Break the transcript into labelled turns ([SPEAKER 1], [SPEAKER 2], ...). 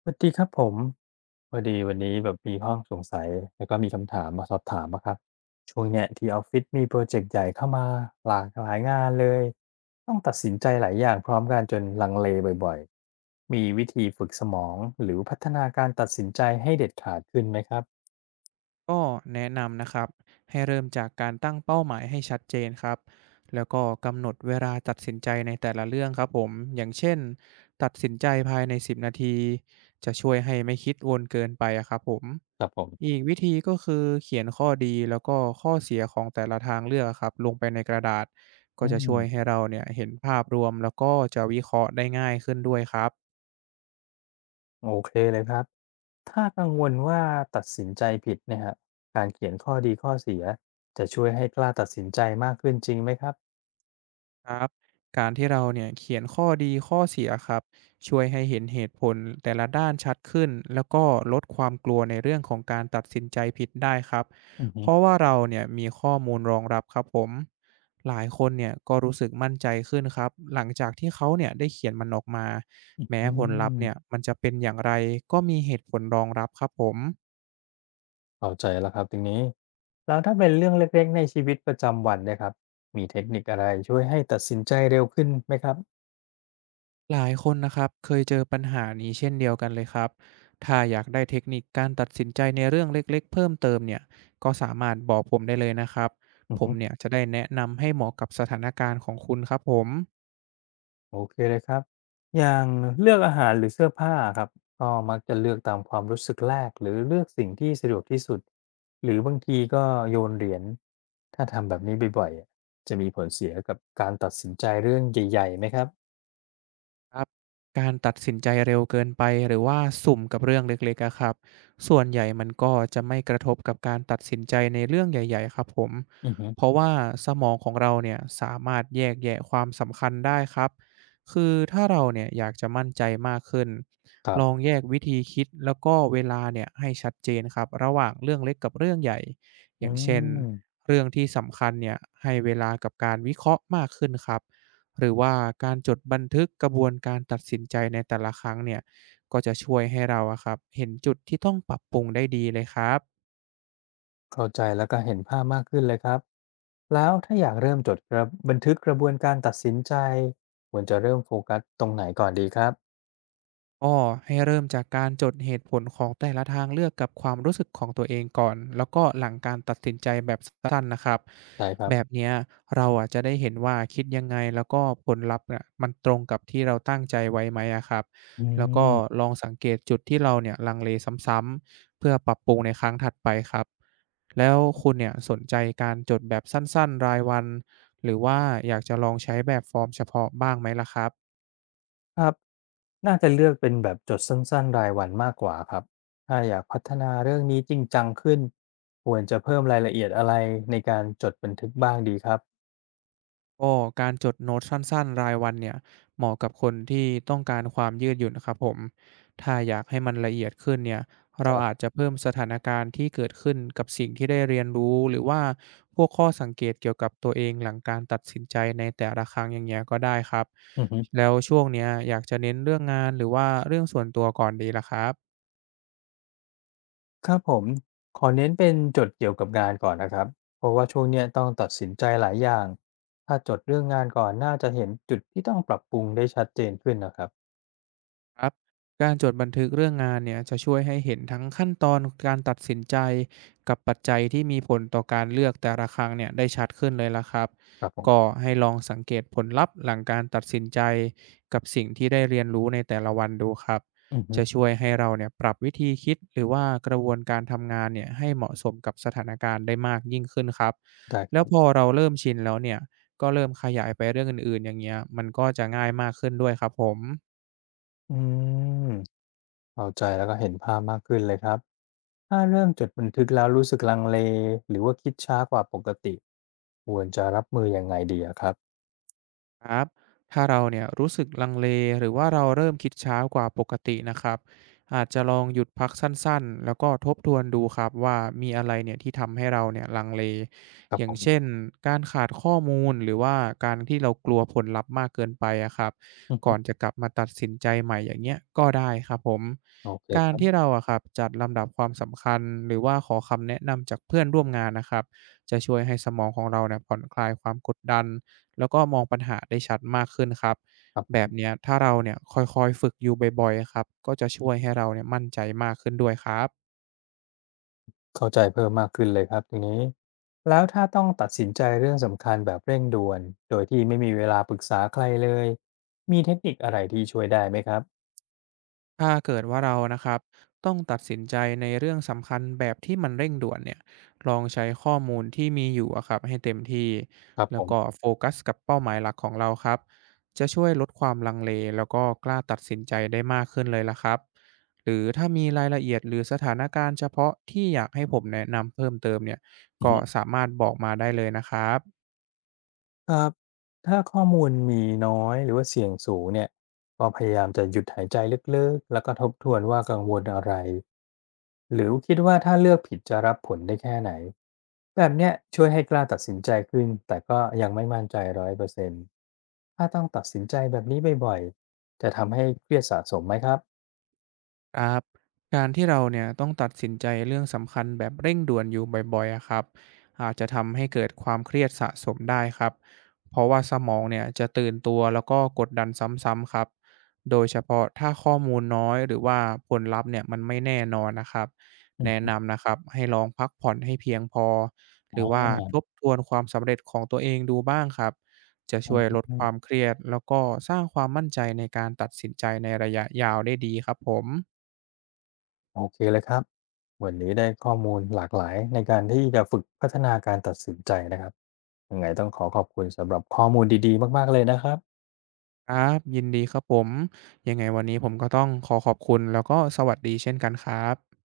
[SPEAKER 1] สวัสดีครับผมพอดีวันนี้แบบมีข้อสงสัยแล้วก็มีคำถามมาสอบถามอะครับช่วงเนี้ยที่ออฟฟิศมีโปรเจกต์ใหญ่เข้ามาหลากหลายงานเลยต้องตัดสินใจหลายอย่างพร้อมกันจนลังเลบ่อยๆมีวิธีฝึกสมองหรือพัฒนาการตัดสินใจให้เด็ดขาดขึ้นไหมครับ
[SPEAKER 2] ก็แนะนำนะครับให้เริ่มจากการตั้งเป้าหมายให้ชัดเจนครับแล้วก็กำหนดเวลาตัดสินใจในแต่ละเรื่องครับผมอย่างเช่นตัดสินใจภายใน10 นาทีจะช่วยให้ไม่คิดวนเกินไปอะครับผม
[SPEAKER 1] ครับผ
[SPEAKER 2] อี
[SPEAKER 1] ม
[SPEAKER 2] กวิธีก็คือเขียนข้อดีแล้วก็ข้อเสียของแต่ละทางเลือกครับลงไปในกระดาษก็
[SPEAKER 1] อื
[SPEAKER 2] จะ
[SPEAKER 1] ม
[SPEAKER 2] ช่วยให้เราเนี่ยเห็นภาพรวมแล้วก็จะวิเคราะห์ได้ง่ายขึ้นด้วยครับ
[SPEAKER 1] โอเคเลยครับถ้ากังวลว่าตัดสินใจผิดเนะฮะการเขียนข้อดีข้อเสียจะช่วยให้กล้าตัดสินใจมากขึ้นจริงไหมครับ
[SPEAKER 2] ครับการที่เราเนี่ยเขียนข้อดีข้อเสียครับช่วยให้เห็นเหตุผลแต่ละด้านชัดขึ้นแล้วก็ลดความกลัวในเรื่องของการตัดสินใจผิดได้ครับ
[SPEAKER 1] อือฮึ
[SPEAKER 2] เพราะว่าเราเนี่ยมีข้อมูลรองรับครับผมหลายคนเนี่ยก็รู้สึกมั่นใจขึ้นครับหลังจากที่เขาเนี่ยได้เขียนมันออกมา
[SPEAKER 1] อื
[SPEAKER 2] แม้ผลลัพธ์เนี่ย
[SPEAKER 1] ม
[SPEAKER 2] มันจะเป็นอย่างไรก็มีเหตุผลรองรับครับผม
[SPEAKER 1] เข้าใจแล้วครับตรงนี้แล้วถ้าเป็นเรื่องเล็กๆในชีวิตประจำวันเนะครับมีเทคนิคอะไรช่วยให้ตัดสินใจเร็วขึ้นไหมครับ
[SPEAKER 2] หลายคนนะครับเคยเจอปัญหานี้เช่นเดียวกันเลยครับถ้าอยากได้เทคนิคการตัดสินใจในเรื่องเล็กๆเพิ่มเติมเนี่ยก็สามารถบอกผมได้เลยนะครับ
[SPEAKER 1] อือ
[SPEAKER 2] ผม
[SPEAKER 1] ฮึ
[SPEAKER 2] เนี่ยจะได้แนะนำให้เหมาะกับสถานการณ์ของคุณครับผม
[SPEAKER 1] โอเคเลยครับอย่างเลือกอาหารหรือเสื้อผ้าครับก็มักจะเลือกตามความรู้สึกแรกหรือเลือกสิ่งที่สะดวกที่สุดหรือบางทีก็โยนเหรียญถ้าทำแบบนี้บ่อยๆอะจะมีผลเสียกับการตัดสินใจเรื่องใหญ่ๆไหมครับ
[SPEAKER 2] ครับการตัดสินใจเร็วเกินไปหรือว่าสุ่มกับเรื่องเล็กๆอะครับส่วนใหญ่มันก็จะไม่กระทบกับการตัดสินใจในเรื่องใหญ่ๆครับผม
[SPEAKER 1] อือฮึ
[SPEAKER 2] เพราะว่าสมองของเราเนี่ยสามารถแยกแยะความสำคัญได้ครับคือถ้าเราเนี่ยอยากจะมั่นใจมากขึ้น
[SPEAKER 1] ครั
[SPEAKER 2] ลอง
[SPEAKER 1] บ
[SPEAKER 2] แยกวิธีคิดแล้วก็เวลาเนี่ยให้ชัดเจนครับระหว่างเรื่องเล็กกับเรื่องใหญ่อ
[SPEAKER 1] อื
[SPEAKER 2] ย่างเช่น
[SPEAKER 1] ม
[SPEAKER 2] เรื่องที่สำคัญเนี่ยให้เวลากับการวิเคราะห์มากขึ้นครับ หรือว่าการจดบันทึกกระบวนการตัดสินใจในแต่ละครั้งเนี่ยก็จะช่วยให้เราอะครับเห็นจุดที่ต้องปรับปรุงได้ดีเลยครับ
[SPEAKER 1] เข้าใจแล้วก็เห็นภาพมากขึ้นเลยครับแล้วถ้าอยากเริ่มจดกระบันทึกกระบวนการตัดสินใจควรจะเริ่มโฟกัสตรงไหนก่อนดีครับ
[SPEAKER 2] ก็ให้เริ่มจากการจดเหตุผลของแต่ละทางเลือกกับความรู้สึกของตัวเองก่อนแล้วก็หลังการตัดสินใจแบบสั้นๆนะครับ
[SPEAKER 1] ใช่ครับ
[SPEAKER 2] แบบเนี้ยเราอ่ะจะได้เห็นว่าคิดยังไงแล้วก็ผลลัพธ์น่ะมันตรงกับที่เราตั้งใจไว้ไหมอะครับ
[SPEAKER 1] อื
[SPEAKER 2] แล้ว
[SPEAKER 1] ม
[SPEAKER 2] ก็ลองสังเกตจุดที่เราเนี่ยลังเลซ้ำๆเพื่อปรับปรุงในครั้งถัดไปครับ แล้วคุณเนี่ยสนใจการจดแบบสั้นๆรายวันหรือว่าอยากจะลองใช้แบบฟอร์มเฉพาะบ้างไหมล่ะครับ
[SPEAKER 1] ครับน่าจะเลือกเป็นแบบจดสั้นๆรายวันมากกว่าครับถ้าอยากพัฒนาเรื่องนี้จริงจังขึ้นควรจะเพิ่มรายละเอียดอะไรในการจดบันทึกบ้างดีครับ
[SPEAKER 2] ก็การจดโน้ตสั้นๆรายวันเนี่ยเหมาะกับคนที่ต้องการความยืดหยุ่นนะครับผมถ้าอยากให้มันละเอียดขึ้นเนี่ย
[SPEAKER 1] ค
[SPEAKER 2] เราอา
[SPEAKER 1] รับ
[SPEAKER 2] จจะเพิ่มสถานการณ์ที่เกิดขึ้นกับสิ่งที่ได้เรียนรู้หรือว่าพวกข้อสังเกตเกี่ยวกับตัวเองหลังการตัดสินใจในแต่ละครั้งอย่างเงี้ยก็ได้ครับ
[SPEAKER 1] อือฮึ
[SPEAKER 2] แล้วช่วงเนี้ยอยากจะเน้นเรื่องงานหรือว่าเรื่องส่วนตัวก่อนดีล่ะครับ
[SPEAKER 1] ครับผมขอเน้นเป็นจดเกี่ยวกับงานก่อนนะครับเพราะว่าช่วงเนี้ยต้องตัดสินใจหลายอย่างถ้าจดเรื่องงานก่อนน่าจะเห็นจุดที่ต้องปรับปรุงได้ชัดเจนขึ้นนะครับ
[SPEAKER 2] ครับการจดบันทึกเรื่องงานเนี่ยจะช่วยให้เห็นทั้งขั้นตอนการตัดสินใจกับปัจจัยที่มีผลต่อการเลือกแต่ละครั้งเนี่ยได้ชัดขึ้นเลยละครับ
[SPEAKER 1] ครับผ
[SPEAKER 2] ก็
[SPEAKER 1] ม
[SPEAKER 2] ให้ลองสังเกตผลลัพธ์หลังการตัดสินใจกับสิ่งที่ได้เรียนรู้ในแต่ละวันดูครับ
[SPEAKER 1] อือฮึ
[SPEAKER 2] จะช่วยให้เราเนี่ยปรับวิธีคิดหรือว่ากระบวนการทำงานเนี่ยให้เหมาะสมกับสถานการณ์ได้มากยิ่งขึ้นครับ
[SPEAKER 1] ได้ค
[SPEAKER 2] แล้
[SPEAKER 1] รั
[SPEAKER 2] วพอ
[SPEAKER 1] บ
[SPEAKER 2] เราเริ่มชินแล้วเนี่ยก็เริ่มขยายไปเรื่องอื่นๆอย่างเงี้ยมันก็จะง่ายมากขึ้นด้วยครับผม
[SPEAKER 1] อืมเข้าใจแล้วก็เห็นภาพมากขึ้นเลยครับถ้าเริ่มจดบันทึกแล้วรู้สึกลังเลหรือว่าคิดช้ากว่าปกติควรจะรับมือยังไงดีอะครับ
[SPEAKER 2] ครับถ้าเราเนี่ยรู้สึกลังเลหรือว่าเราเริ่มคิดช้ากว่าปกตินะครับอาจจะลองหยุดพักสั้นๆแล้วก็ทบทวนดูครับว่ามีอะไรเนี่ยที่ทำให้เราเนี่ยลังเล
[SPEAKER 1] ครั
[SPEAKER 2] อ
[SPEAKER 1] บ
[SPEAKER 2] ย่า
[SPEAKER 1] ผ
[SPEAKER 2] งเช่น
[SPEAKER 1] ม
[SPEAKER 2] การขาดข้อมูลหรือว่าการที่เรากลัวผลลัพธ์มากเกินไปอะครับ
[SPEAKER 1] อือ
[SPEAKER 2] ก่อน
[SPEAKER 1] ฮึ
[SPEAKER 2] จะกลับมาตัดสินใจใหม่อย่างเงี้ยก็ได้ครับผม
[SPEAKER 1] โอเค
[SPEAKER 2] กา
[SPEAKER 1] ค
[SPEAKER 2] ร
[SPEAKER 1] รั
[SPEAKER 2] ที่เรา
[SPEAKER 1] บ
[SPEAKER 2] อะครับจัดลำดับความสำคัญหรือว่าขอคำแนะนำจากเพื่อนร่วมงานนะครับจะช่วยให้สมองของเราเนี่ยผ่อนคลายความกดดัน แล้วก็มองปัญหาได้ชัดมากขึ้นครับ
[SPEAKER 1] ครั
[SPEAKER 2] แบบ
[SPEAKER 1] บ
[SPEAKER 2] เนี้ยถ้าเราเนี่ยค่อยๆฝึกอยู่บ่อยๆครับก็จะช่วยให้เราเนี่ยมั่นใจมากขึ้นด้วยครับ
[SPEAKER 1] เข้าใจเพิ่มมากขึ้นเลยครับทีนี้แล้วถ้าต้องตัดสินใจเรื่องสำคัญแบบเร่งด่วนโดยที่ไม่มีเวลาปรึกษาใครเลยมีเทคนิคอะไรที่ช่วยได้ไหมครับ
[SPEAKER 2] ถ้าเกิดว่าเรานะครับต้องตัดสินใจในเรื่องสำคัญแบบที่มันเร่งด่วนเนี่ยลองใช้ข้อมูลที่มีอยู่อะครับให้เต็มที่
[SPEAKER 1] ครับผ
[SPEAKER 2] แล้วก็
[SPEAKER 1] ม
[SPEAKER 2] โฟกัสกับเป้าหมายหลักของเราครับจะช่วยลดความลังเลแล้วก็กล้าตัดสินใจได้มากขึ้นเลยละครับหรือถ้ามีรายละเอียดหรือสถานการณ์เฉพาะที่อยากให้ผมแนะนำเพิ่มเติมเนี่ยก็สามารถบอกมาได้เลยนะครับ
[SPEAKER 1] ครับถ้าข้อมูลมีน้อยหรือว่าเสี่ยงสูงเนี่ยก็พยายามจะหยุดหายใจลึกๆแล้วก็ทบทวนว่ากังวลอะไรหรือคิดว่าถ้าเลือกผิดจะรับผลได้แค่ไหนแบบเนี้ยช่วยให้กล้าตัดสินใจขึ้นแต่ก็ยังไม่มั่นใจ100%ถ้าต้องตัดสินใจแบบนี้บ่อยๆจะทำให้เครียดสะสมไหมครับ
[SPEAKER 2] ครับการที่เราเนี่ยต้องตัดสินใจเรื่องสำคัญแบบเร่งด่วนอยู่บ่อยๆอะครับอาจจะทำให้เกิดความเครียดสะสมได้ครับเพราะว่าสมองเนี่ยจะตื่นตัวแล้วก็กดดันซ้ำๆครับโดยเฉพาะถ้าข้อมูลน้อยหรือว่าผลลัพธ์เนี่ยมันไม่แน่นอนนะครับแนะ
[SPEAKER 1] อืม
[SPEAKER 2] นำนะครับให้ลองพักผ่อนให้เพียงพอหรื
[SPEAKER 1] อ
[SPEAKER 2] อว่าทบทวนความสำเร็จของตัวเองดูบ้างครับจะ
[SPEAKER 1] ๋อ
[SPEAKER 2] ช่วยลดความเครียดแล้วก็สร้างความมั่นใจในการตัดสินใจในระยะยาวได้ดีครับผม
[SPEAKER 1] โอเคเลยครับวันนี้ได้ข้อมูลหลากหลายในการที่จะฝึกพัฒนาการตัดสินใจนะครับยังไงต้องขอขอบคุณสำหรับข้อมูลดีๆมากๆเลยนะครับ
[SPEAKER 2] ครับยินดีครับผมยังไงวันนี้ผมก็ต้องขอขอบคุณแล้วก็สวัสดีเช่นกันครับ